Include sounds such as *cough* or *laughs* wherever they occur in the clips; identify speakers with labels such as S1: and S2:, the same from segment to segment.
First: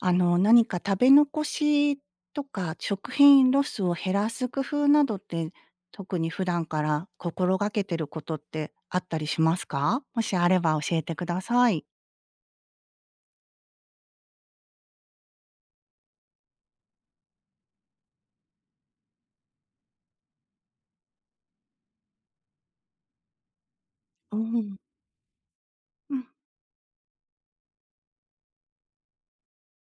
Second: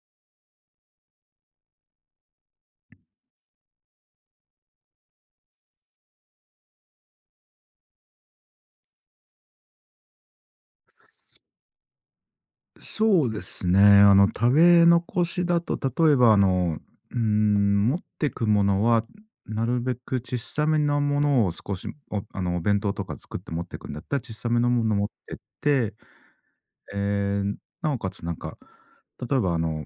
S1: 何か食べ残しとか、食品ロスを減らす工夫などって、特に普段から心がけてることってあったりしますか？もしあれば教えてください。
S2: そうですね。食べ残しだと、例えば、持ってくものは、なるべく小さめのものを少し、おあの、お弁当とか作って持ってくんだったら、小
S1: う
S2: さめの
S1: ん。
S2: もの持ってって、
S1: うん、
S2: ええ、なおかつなんか、例えばあの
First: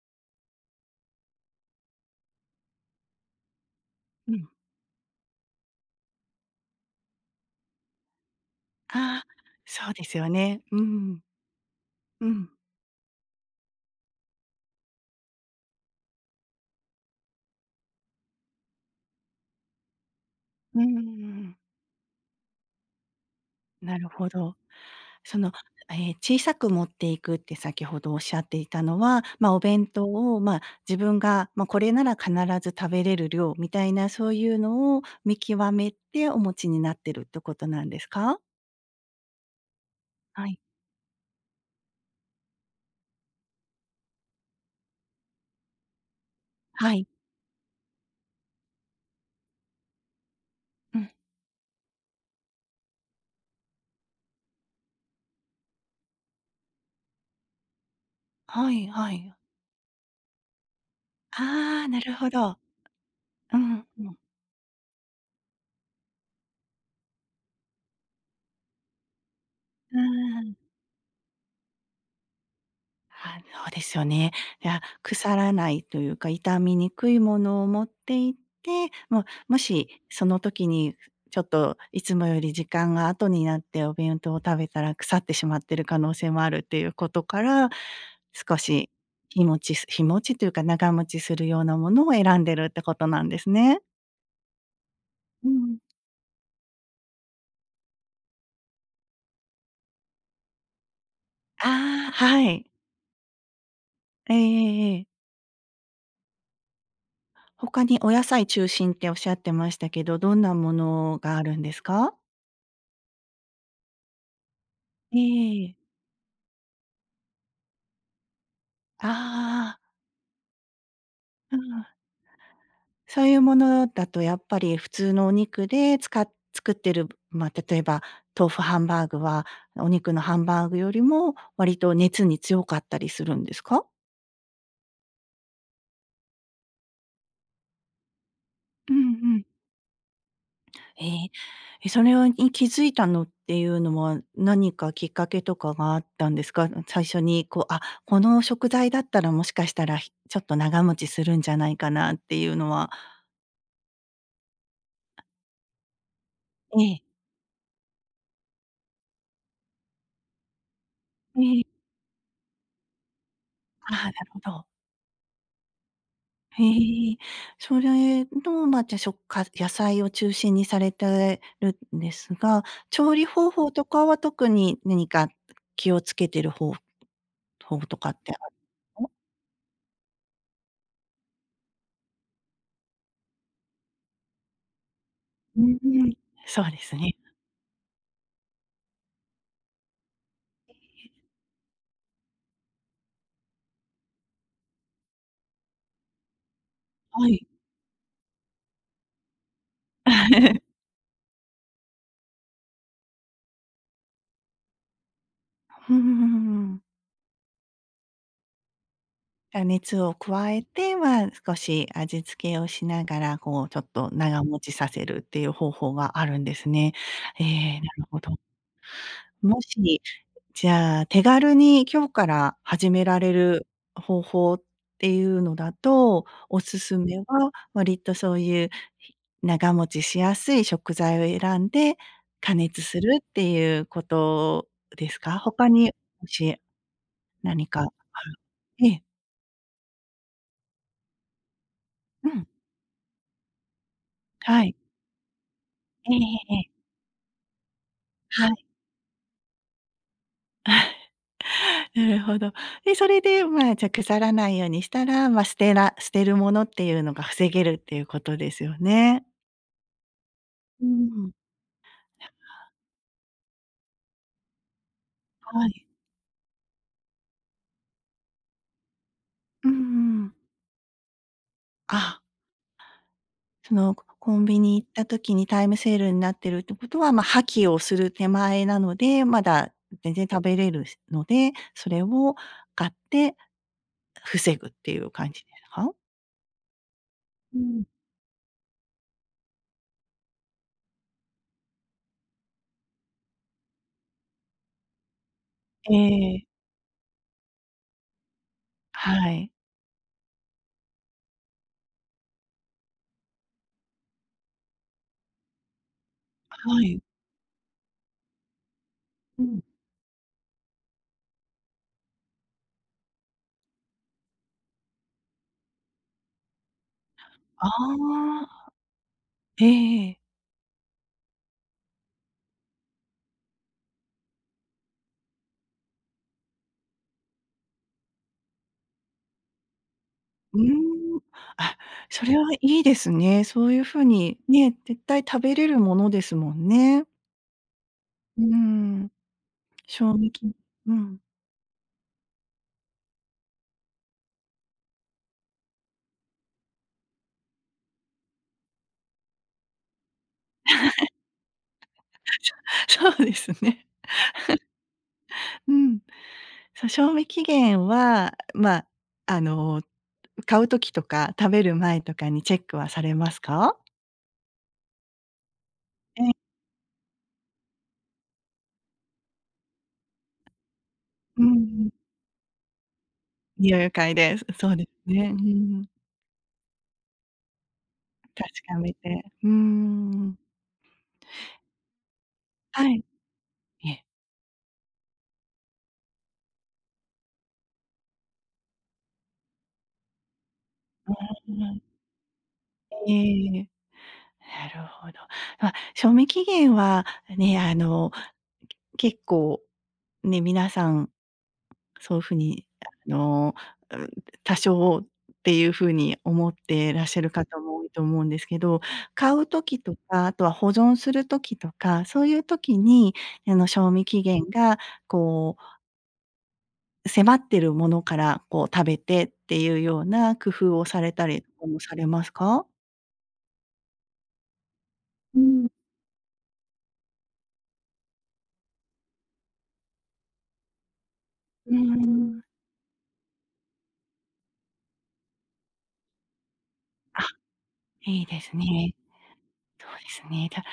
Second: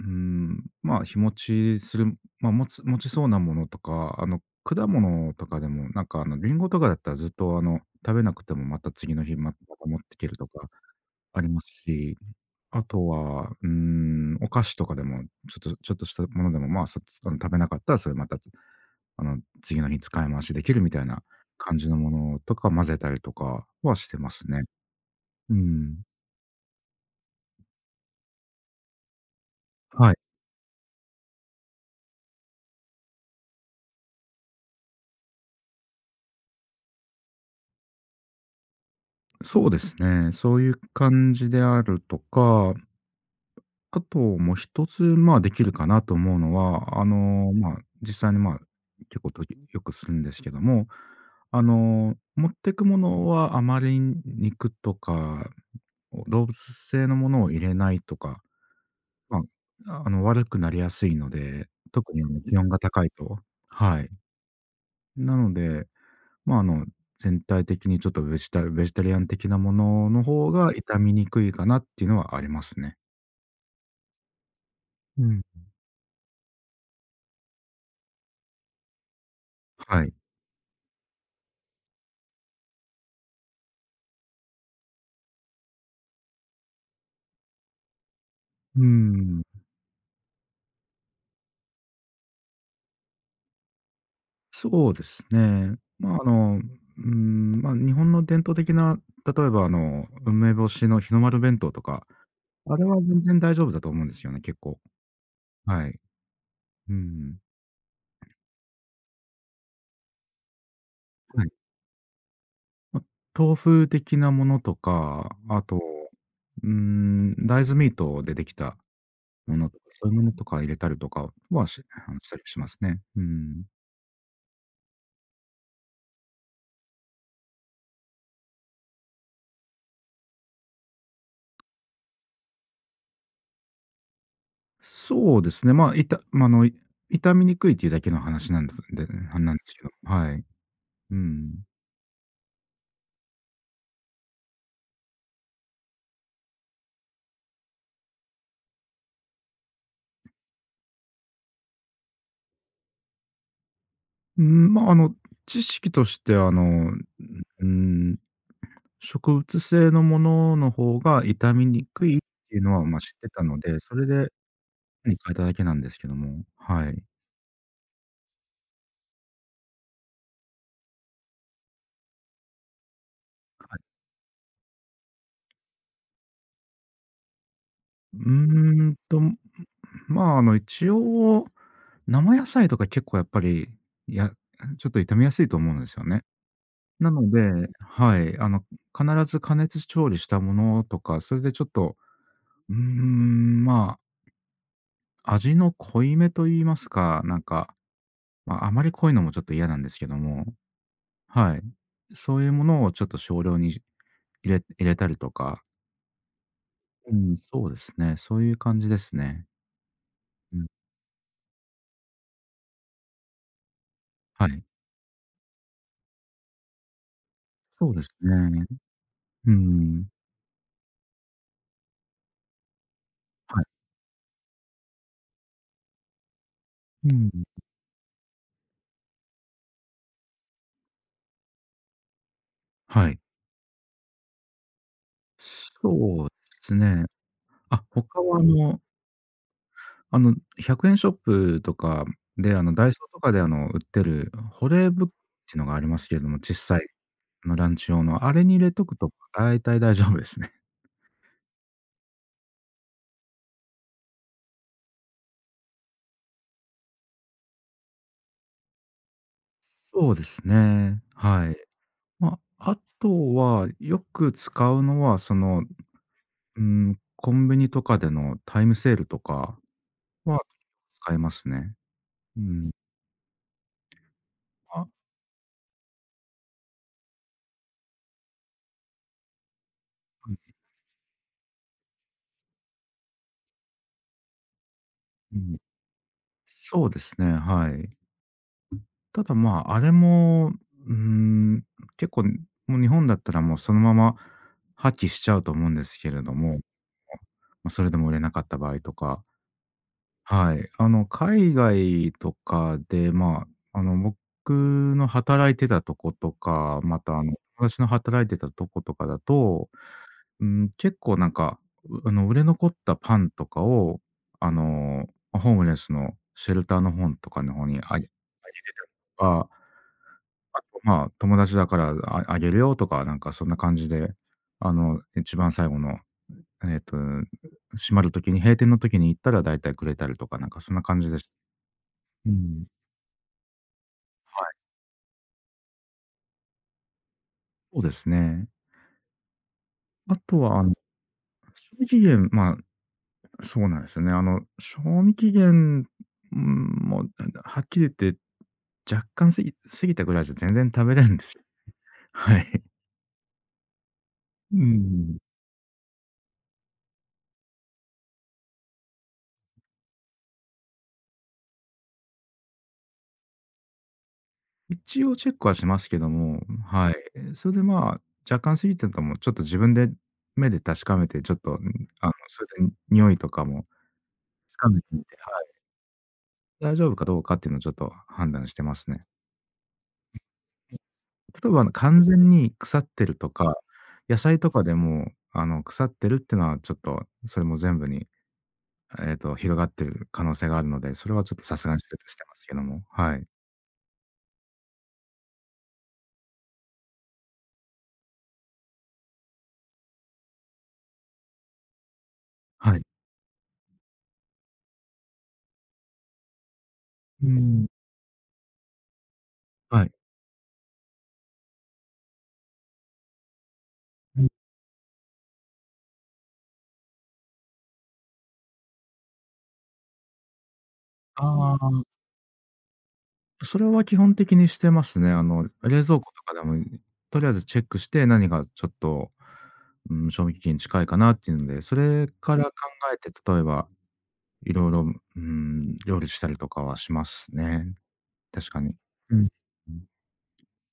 S2: うん、まあ、日持ちする、まあ、持ちそうなものとか、
S1: うん。
S2: 果物とかでも、なんか、リンゴとかだったらずっと、食べなくてもまた次
S1: あ
S2: の
S1: あ、
S2: 日、また
S1: そう
S2: 持っ
S1: で
S2: て
S1: す
S2: いけ
S1: よ
S2: ると
S1: ね。
S2: か
S1: うん、
S2: ありますし、
S1: うん。
S2: あとは、うん、お菓子とかでも、ちょっとしたものでも、まあ、そつあの、食べなかったらそれまた、次の日使い回しでき
S1: う
S2: る
S1: んう
S2: み
S1: んう
S2: たい
S1: ん
S2: な
S1: うん。
S2: 感じのものとか混ぜたりとかは
S1: な
S2: し
S1: る
S2: て
S1: ほ
S2: ます
S1: ど。
S2: ね。
S1: その、
S2: うん。
S1: ええ、小さく持っていくって先ほどおっしゃっていたのは、お弁当
S2: はい。
S1: を、自分が、これなら必ず食べれる量みたいな、そういうのを見極めてお持ちになってるってことなんですか？
S2: そうですね。
S1: は
S2: そ
S1: い。
S2: ういう感じであるとか、あと、もう一つ、まあ、できるかなと思うの
S1: は
S2: は、
S1: い。
S2: まあ、実際に、まあ、結構とよくするんですけども、
S1: うん。
S2: 持ってくものはあまり肉とか、動物性のものを入れないとか、
S1: はいはい。
S2: まあ、悪くなりやすいので、
S1: ああ、な
S2: 特
S1: る
S2: に
S1: ほ
S2: 気
S1: ど。
S2: 温が高いと、
S1: うん。
S2: はい。
S1: う
S2: なので、まあ、全体的にちょっとベジタリアン的なものの方
S1: ん。
S2: が傷みにくいかなっていうのはありますね。
S1: あ、そうですよね。いや、
S2: う
S1: 腐
S2: ん。
S1: らないというか、傷みにくいものを持っていって、もう、もし
S2: はい。
S1: その時にちょっといつもより時間が後になってお弁当を食べたら腐ってしまってる可能性もあるっていうことから、少
S2: う
S1: し
S2: ー
S1: 日持
S2: ん。
S1: ちす日持ちというか長持ちするようなものを選んでるってことなんですね。
S2: そうです
S1: う
S2: ね。
S1: ん。
S2: まあ、まあ、日本の伝統的な、例えば梅干しの日の丸弁当とか、
S1: ああ、はい。
S2: あれは全然大丈夫だと思うんですよ
S1: ええ
S2: ね、結
S1: え
S2: 構。
S1: えええ。
S2: はい。うん。
S1: 他にお野菜中心っておっしゃってましたけど、どんなものがあ
S2: はい。
S1: るんですか？
S2: まあ、豆腐的なものと
S1: え
S2: か、
S1: え
S2: あ
S1: ええ。
S2: と、大豆ミートでできたもの
S1: あ
S2: と
S1: あ、
S2: か、そういうものとか入れたりとか
S1: う
S2: は、し
S1: ん。
S2: あの、したりしますね。う
S1: そういうも
S2: ん。
S1: のだとやっぱり普通のお肉でつか作ってる、例えば豆腐ハンバーグは、お肉のハンバーグよりも割と熱に強かったりするんですか？
S2: そうですね、まあ、いたまあ、あの、い傷みにくいっていうだけの話なんです
S1: うんうん。
S2: なんですけど、はい。
S1: え
S2: う
S1: え、
S2: ん。
S1: え、それに気づいたのっていうのは、何かきっかけとかがあったんですか？最初にこう、あ、この食材だったらもしかしたら、ちょっと長持ちするんじゃないかなっていうのは。
S2: うん、まあ、知識として
S1: ええ。
S2: ん、植物性のものの方が傷
S1: え
S2: み
S1: え。
S2: にくいっていうのは、ま、知ってたので、
S1: あ
S2: そ
S1: あ、
S2: れ
S1: な
S2: で
S1: るほど。
S2: 手に変えただけなんですけども、
S1: へ
S2: はい。
S1: え。それの、じゃ、しょか野菜を中心にされてるんですが、調理方法
S2: はい。
S1: とかは特に何か気をつけてる方法とか
S2: う
S1: っ
S2: ー
S1: てある
S2: ん
S1: の？
S2: と、まあ、一応、生野菜とか結構やっぱり、やちょっと傷みやすいと
S1: う
S2: 思う
S1: ん
S2: んです
S1: う
S2: よ
S1: ん。
S2: ね。
S1: そうです
S2: な
S1: ね。
S2: ので、はい、必ず加熱調理したものとか、それでちょっと、まあ、味の濃いめと言いますか、
S1: は
S2: なん
S1: い。
S2: かまあ、あまり濃いのもちょっと嫌なんですけども、
S1: *laughs*
S2: はい。そういうものをちょっと少量に入れたりとか、
S1: うんふんうん。
S2: うん、そうですね、そういう感じですね。
S1: じゃ、熱を加
S2: う
S1: え
S2: ん、
S1: て、は少し味付けをしながら、こう、ちょっと長
S2: は
S1: 持
S2: い。
S1: ちさせるっていう方法があるんですね。ええ、な
S2: そうで
S1: る
S2: す
S1: ほど。
S2: ね。う
S1: もし
S2: ん。
S1: じゃあ、手軽に今日から始められ
S2: はい。
S1: る方法っていうのだと、おすす
S2: う
S1: めは
S2: ん。
S1: 割とそういう、長持ちしやすい食材を選んで加熱す
S2: は
S1: る
S2: い。
S1: っていうことですか？他に
S2: そ
S1: も
S2: うで
S1: し
S2: すね。
S1: 何か、
S2: あ、
S1: あ
S2: 他
S1: る
S2: は
S1: ええ、
S2: あの、100円ショップとか
S1: うん、
S2: で、ダイソーとかで、売ってる
S1: は
S2: 保
S1: い。
S2: 冷ブックっていうのがあります
S1: ええ
S2: けれども、
S1: ええ
S2: 小
S1: え
S2: さ
S1: え。
S2: い、ランチ用の、あれ
S1: は
S2: に入
S1: い。
S2: れとくと大体大丈夫ですね。
S1: *laughs* なるほど。で、それで、じゃ、腐らないようにしたら、捨てるものっていうのが防げるっていうことですよね。
S2: そうです
S1: う
S2: ね、
S1: ん、
S2: はい。まあ、あとは、よく使うのは、その、
S1: はい。
S2: うん、コンビニとかでのタイムセールとか
S1: うんうん。
S2: は使いますね。
S1: あ、
S2: うん。
S1: コンビニ行
S2: あ、
S1: った時にタイムセールになってるってことは、破棄をする手前なので、まだ全然
S2: うん、
S1: 食べれるので、それを買って防ぐっていう感じですか？
S2: そうですね、
S1: う
S2: は
S1: ん。
S2: い。ただ、まあ、あれも、うーん、結構、もう日本だったらもうそのまま破棄しちゃうと思うんで
S1: え
S2: すけれど
S1: え、
S2: も、まあ、それでも売れなかった場合とか、
S1: はい。
S2: はい。海外とかで、まあ、僕の働いてたとことか、
S1: は
S2: ま
S1: い。
S2: た、私の働いてたとことかだ
S1: うん。
S2: と、うん、結構なんか、うあの、売れ残ったパンとかを、あの、まホームレスのシェルターの本とかの方
S1: あ
S2: にあげあげて
S1: あ、
S2: たりとか、
S1: ええええ。
S2: あと、まあ、友達だからあげるよとか、なんかそんな感じで、一番最後のえっと、閉閉店のときに行ったらだいたいくれたりとか、なん
S1: う
S2: か
S1: ー
S2: そんな感じで
S1: ん。
S2: した。
S1: あ、そ
S2: う
S1: れは
S2: ん、
S1: いいですね。そういう風に、ね、絶対食べれるものですもんね。
S2: そうです
S1: うー
S2: ね。
S1: ん。賞
S2: あ
S1: 味
S2: と
S1: 期
S2: は、
S1: うん。
S2: 賞味期限、まあ、そうなんですよね。賞味期限、うん、もはっきり言って若干過ぎ過ぎたぐらいじゃ全然食べれるんですよ。*laughs* はい。
S1: *laughs* そうですね。
S2: うん。
S1: うん。そう、賞味期限は、あの、買う時とか食べる前とかにチェックはされますか？
S2: 一応チェックはしますけど
S1: ええ、
S2: も、はい。それで、まあ、若干過ぎてたも、ちょっと自分で目で確かめて、ちょっ
S1: う
S2: と、
S1: ん
S2: それで匂いとかも
S1: 匂いを嗅いで、そ
S2: つ
S1: そ
S2: か
S1: う
S2: め
S1: で
S2: てみ
S1: す
S2: て
S1: ね。うんうん。
S2: 大丈夫かどうかっていうのをちょっと判断して
S1: 確
S2: ま
S1: か
S2: す
S1: め
S2: ね。
S1: て。うーん。
S2: 例えば、完全に腐っ
S1: はい。
S2: てるとか、
S1: ええ。
S2: 野菜とかでも、腐ってるっていうのはちょっと、それも全部に、広がってる可能性があるので、それはちょっと
S1: う
S2: さすがに
S1: ん。
S2: してますけども、
S1: ええ
S2: はい。
S1: ええええ。なるほど。賞味期限はね、結構ね、皆さん、そういうふうに、
S2: はい。
S1: あの、うん、多少っていうふうに思ってらっしゃ
S2: うー
S1: る方
S2: ん、
S1: も多いと思うんですけど、買う時
S2: はい。
S1: とか、あとは保存する時とか、そういう時に、賞味期
S2: うん、
S1: 限がこう、迫ってるものから、こう、食べてっていうような工夫をされたり
S2: ああ、
S1: もされますか？
S2: それは基本的にしてますね。
S1: うん。
S2: 冷蔵庫とかでも、とりあえずチェックして、何がちょっと、うん、賞味期限近いかなっていうので、
S1: う
S2: それか
S1: ん。
S2: ら考えて、例えばいろいろ、うん、料理したりとかはしま
S1: *laughs* あ。
S2: すね。
S1: いいです
S2: 確かに。
S1: ね。
S2: うん。
S1: そうですね。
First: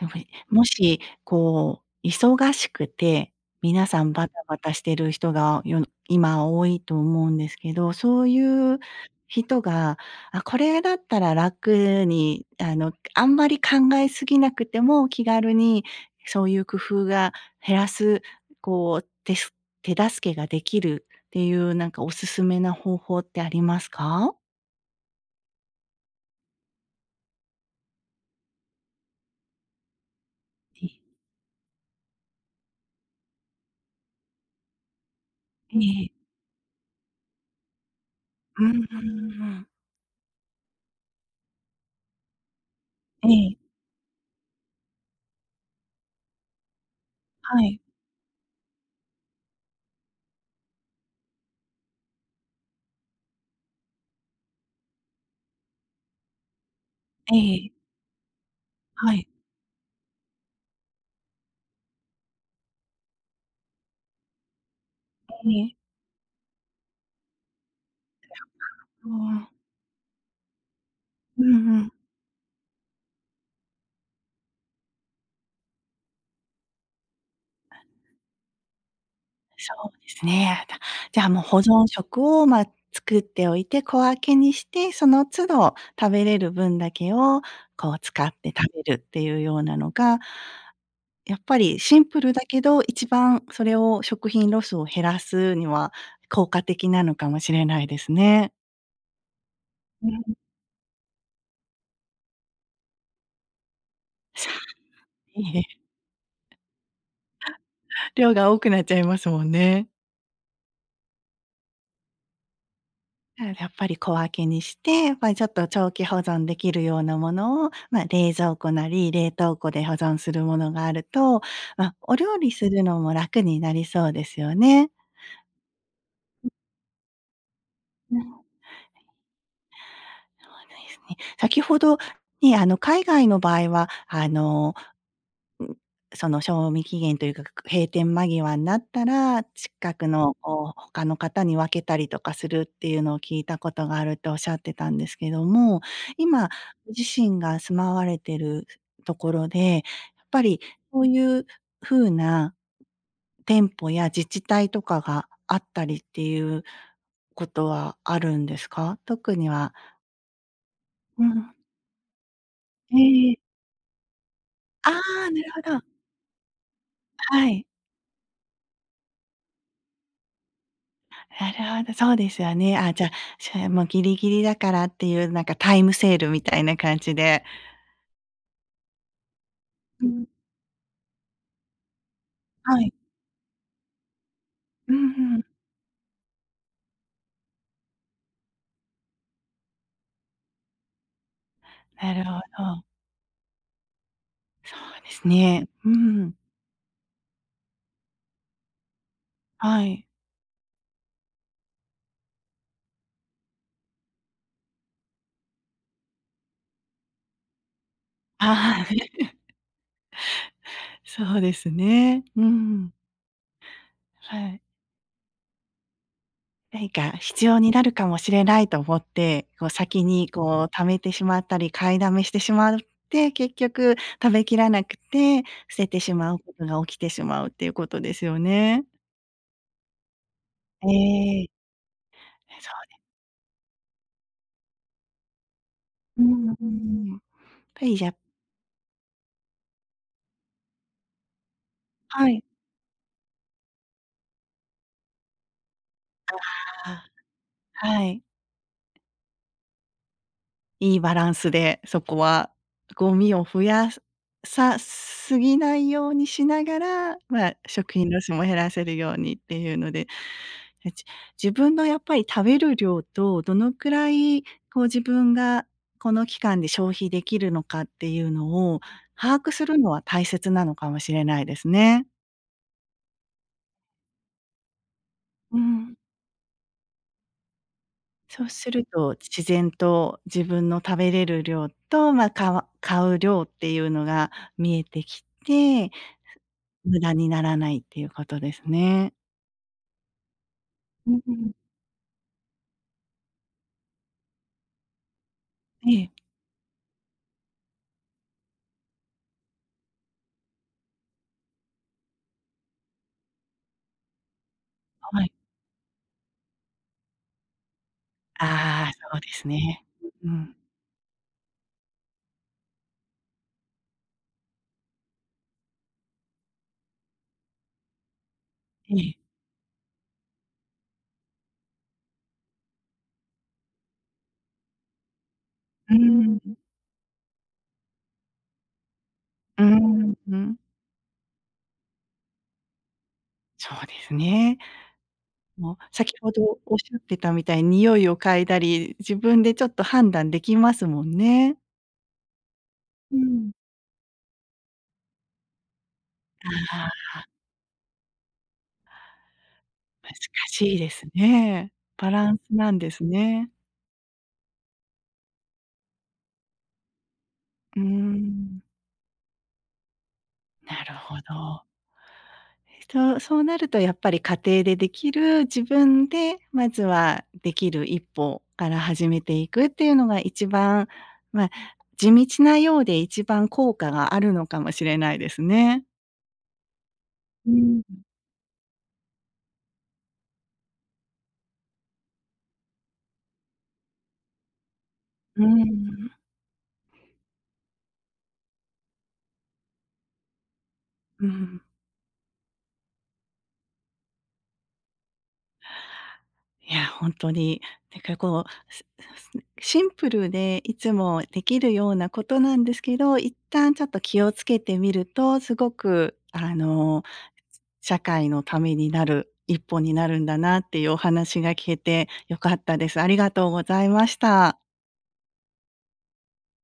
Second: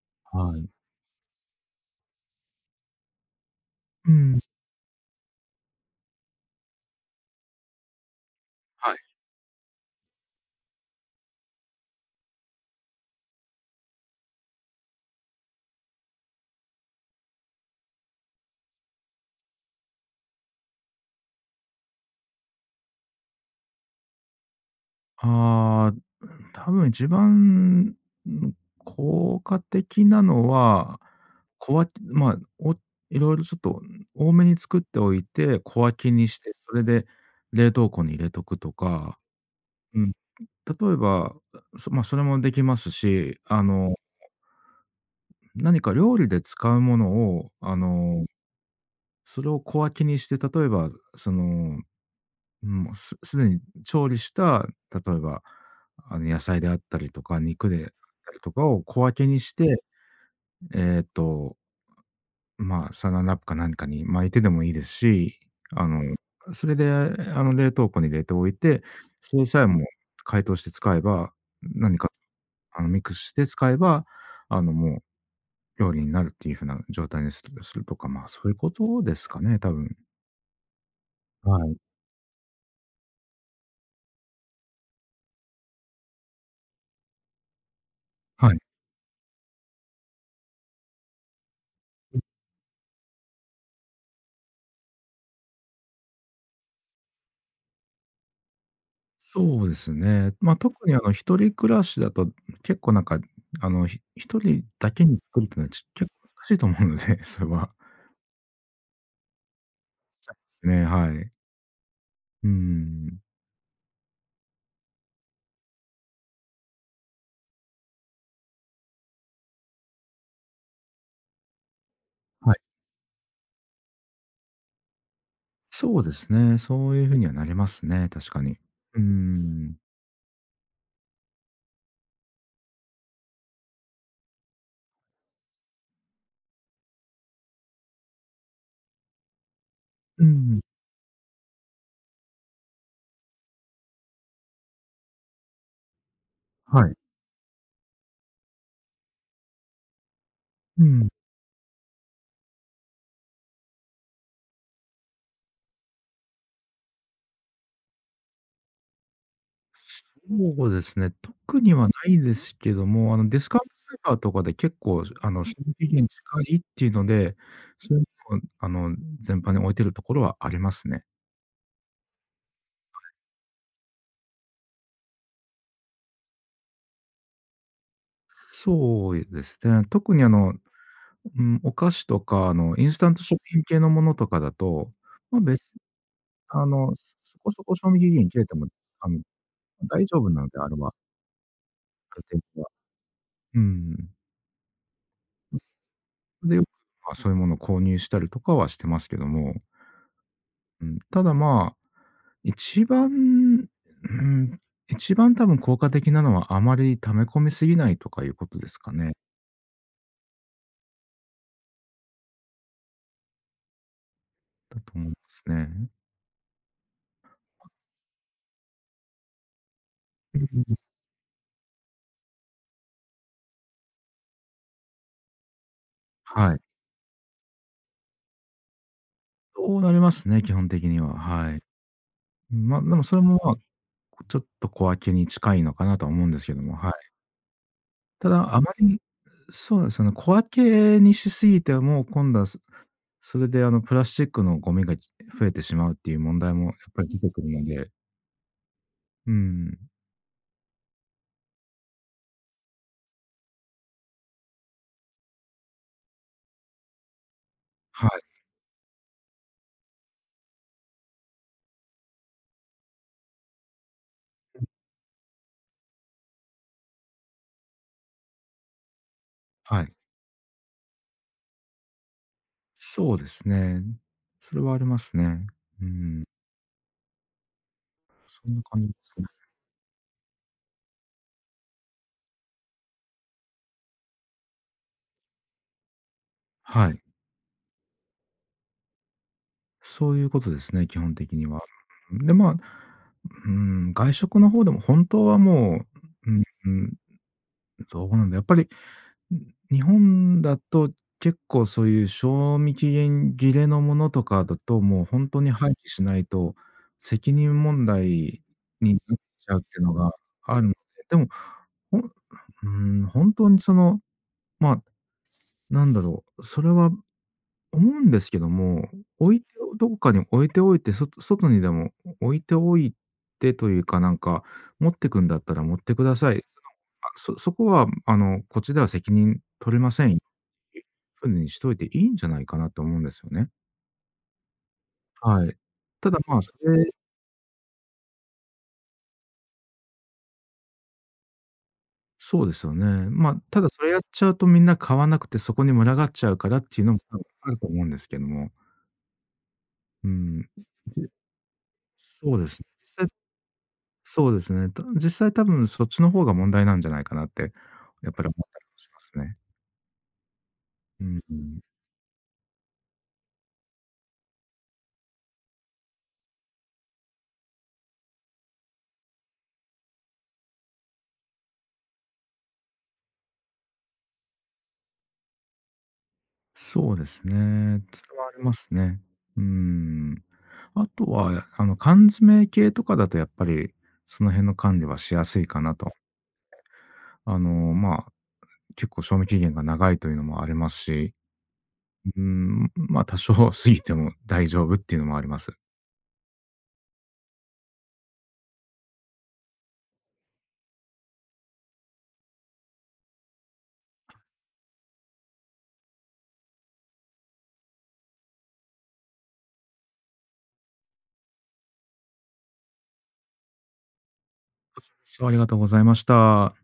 S1: でも、
S2: は
S1: も
S2: い。
S1: し、こう、忙しくて、皆さ
S2: う
S1: んバタ
S2: ん。
S1: バタしてる人が、今多いと思うんですけど、そういう
S2: はい。
S1: 人が、あ、これだったら楽に、あんまり考えすぎなくても気軽にそういう工夫が減らす、こう、手助けができるっていう、なんかおすすめな方法ってありますか？
S2: ああ、多分一番、効果的なの
S1: え
S2: は、まあ、いろいろちょっと多めに作っておいて、
S1: え
S2: 小分
S1: え
S2: け
S1: え。
S2: にして、それで冷凍庫に入れとく
S1: う
S2: と
S1: んうん
S2: か、
S1: うんうん。
S2: うん、例えば、まあ、それもできます
S1: え
S2: し、
S1: え、
S2: 何か料理で使うものを、
S1: はい。
S2: それを小分けにして、例えば、その、もうすでに調理した、例えば、野菜であったりと
S1: え
S2: か、肉
S1: え、
S2: であったりとかを小
S1: は
S2: 分け
S1: い。
S2: にして、えっと、まあ、サランラップか何かに巻いてでもいいですし、
S1: え
S2: あ
S1: え。
S2: の、それで、冷凍庫に入れておいて、それ
S1: ああ
S2: さえも解凍して使えば、
S1: うん。ううん。
S2: 何か、ミックスして使えば、もう料理になるっていう風な状態にするとか、まあ、そういうことですかね、多
S1: そ
S2: 分。
S1: うですね。じゃあ、もう保
S2: はい。
S1: 存食を、作っておいて、小分けにして、その都度食べれる分だけを、こう使って
S2: はい。
S1: 食べるっていうようなのが、やっぱりシンプルだけど、一番それを食品ロスを減らすには効果的なのかもしれないですね。
S2: そうです
S1: う
S2: ね。
S1: ん。
S2: まあ、特にあの一人暮らしだと、結構なんか、
S1: *laughs*
S2: 一
S1: さ
S2: 人だけに作るってい
S1: え
S2: うのは、
S1: え、
S2: 結構難しいと思うので、*laughs* それは。
S1: 量が多くなっちゃいますもんね。
S2: ですね、はい。うん。
S1: なのでやっぱり小分けにして、やっぱりちょっと長期保存できるようなものを、冷蔵庫なり、冷凍庫で保存するものがあると、お料理
S2: はい。
S1: するのも楽になりそうですよね。
S2: そうですね、そういうふうにはなりますね、
S1: うん、
S2: 確
S1: そ
S2: か
S1: う
S2: に。うん。
S1: ですね。先ほどね、海外の場合は、その賞味期限というか、閉店間際になったら、近く
S2: う
S1: の
S2: ん、
S1: こう、他の方に分けたりとかするっていうのを聞いたことがあるっておっしゃってたんですけども、今、
S2: は
S1: ご
S2: い。
S1: 自身が住まわれてるところで、やっぱり
S2: う
S1: そう
S2: ん。
S1: いう風な店舗や自治体とかがあったりっていうことはあるんですか？特には
S2: そうですね、
S1: うん。
S2: 特にはないですけど
S1: え
S2: も、あのデ
S1: え。
S2: ィスカウントスーパーとかで結
S1: あ
S2: 構、
S1: あ、なる
S2: 賞
S1: ほど。
S2: 味期限近いっていうので、
S1: はい。
S2: そういうのを全般に置いてるところはありますね。
S1: なるほど、そうですよね。あ、じゃあ、もうギリギリだからっていう、なんかタイムセールみたいな感じで。
S2: そうですね。
S1: う
S2: 特に
S1: ん、
S2: うん、お菓子とか、
S1: は
S2: イン
S1: い。
S2: スタント食品系のものとかだ
S1: う
S2: と、
S1: んう
S2: ま、
S1: ん。
S2: 別にそこそこ賞味期限切れても、あの、大丈夫なので、あれは、
S1: な
S2: あ
S1: る
S2: る
S1: ほ
S2: 程度は。
S1: ど。
S2: うん。
S1: そうです
S2: ま、
S1: ね。
S2: そ
S1: うん。
S2: れでよく、ま、そういうものを購入したりとかはしてますけども、
S1: はい。
S2: うん、ただ、まあ、一番、うん、一番多分効果的なのは、あまり溜め込みすぎないとかいうことです
S1: ああ、
S2: かね。
S1: *laughs* そうですね。うん。はい。
S2: だと思いますね。
S1: 何か必要になるかもしれないと思って、こう先に
S2: うん
S1: こ
S2: う
S1: う
S2: ん。
S1: 貯めてしまったり、買いだめしてしまって、結局食べきらなくて、捨ててしまうこ
S2: はい。
S1: とが起きてしまうっていうことですよね。
S2: そうなりますね、基本的
S1: え
S2: には、はい。
S1: え。
S2: まあ、でもそれも、まあ、ちょっと小分けに近いのかなとは
S1: う
S2: 思うんです
S1: ん
S2: けど
S1: う
S2: も、は
S1: ん。
S2: い。
S1: やっぱりじゃ
S2: ただ、あまり、そうですよね、小分けにしすぎても、
S1: は
S2: 今度
S1: い。
S2: は、それで、プラスチックのゴミが増えてしまうっていう問題もやっぱ
S1: あ
S2: り出てくるので、
S1: はい。
S2: うん、
S1: いいバランスで、そこはゴミを増やすさすぎないようにしながら、食
S2: は
S1: 品ロ
S2: い、
S1: スも減らせるようにっていうので、え、自分のやっぱり食べる量とどのくらいこう自分がこの期間で消費できるのかっていうのを把握する
S2: は
S1: の
S2: い。
S1: は大切なのかもしれないですね。
S2: そうですね。それはありますね。
S1: う
S2: う
S1: ん。
S2: ん、
S1: そう
S2: そんな
S1: す
S2: 感
S1: る
S2: じで
S1: と、
S2: すね。
S1: 自然と自分の食べれる量と、買う量っていうのが見えてきて、
S2: は
S1: 無
S2: い。
S1: 駄にならないっていうことですね。
S2: そういうことですね、基
S1: う
S2: 本
S1: んう
S2: 的に
S1: ん。
S2: は。で、まあ、うん、外食の方でも本当はも
S1: ええ、
S2: う、うん、どうなんだ、やっぱり、日本だと結構そういう賞味期限切れのものとかだと、もう
S1: は
S2: 本
S1: い。
S2: 当に廃棄しないと、責任問題
S1: あ
S2: に
S1: あ、
S2: な
S1: そ
S2: っ
S1: うです
S2: ちゃうってい
S1: ね。
S2: うのが
S1: うん。
S2: あるので、でも、ほんうん、本当にその、まあ、なんだろう、それは思うんですけども、
S1: ええ。
S2: 置いてどこかに置いておいて、外にでも置いておいてというか、なんか、持ってくんだったら持っ
S1: う
S2: てくださ
S1: ー
S2: い。
S1: ん。
S2: その、あ、そこは、こっちでは責任
S1: うー
S2: 取れません
S1: ん。
S2: よっ
S1: うん
S2: ていう風にしといていいんじゃないかなと思うんですよね。
S1: そうですね。
S2: はい。
S1: もう
S2: た
S1: 先
S2: だ、
S1: ほ
S2: まあ、
S1: どおっしゃってたみたいに、匂いを嗅いだり、自分でちょっと判断できますもんね。
S2: そうですよね。
S1: う
S2: まあ、
S1: ん。
S2: ただそれやっちゃうとみんな買わなくて、そこに群がっちゃうからってい
S1: あ
S2: う
S1: あ、
S2: のも多分あると思うんですけども。う
S1: 難
S2: ん。
S1: しいです
S2: で
S1: ね。バラ
S2: そ
S1: ン
S2: うで
S1: ス
S2: すね。
S1: なん
S2: 実
S1: です
S2: 際
S1: ね。
S2: そうですね。た実際多分そっちの方が問題なんじゃないかなって、
S1: うー
S2: やっぱり思った
S1: ん、
S2: りもしますね。
S1: なる
S2: う
S1: ほ
S2: ん。
S1: ど。そうそうなるとやっぱり家庭でできる、自分でまずはできる一歩から始めていくっていうのが一番、まあ、地道なようで一番効果があるのかもしれないですね。
S2: そうですね。
S1: うん。
S2: それはありますね。うん。あとは、缶詰系とかだとやっぱり、その辺の管理はしやす
S1: う
S2: いかなと。
S1: ん、
S2: まあ、結構賞味期限が長いというのもありますし、
S1: うん。
S2: うん、まあ、多少過ぎても大丈夫っていうのもあります。
S1: いや、ほんとに、なんかこう、すシンプルでいつもできるようなことなんですけど、一旦ちょっと気をつけてみると、すごく社会のためになる一歩になるんだなっていうお話が聞けて良かったです。ありがとうございました。
S2: そう、ありがとうございました。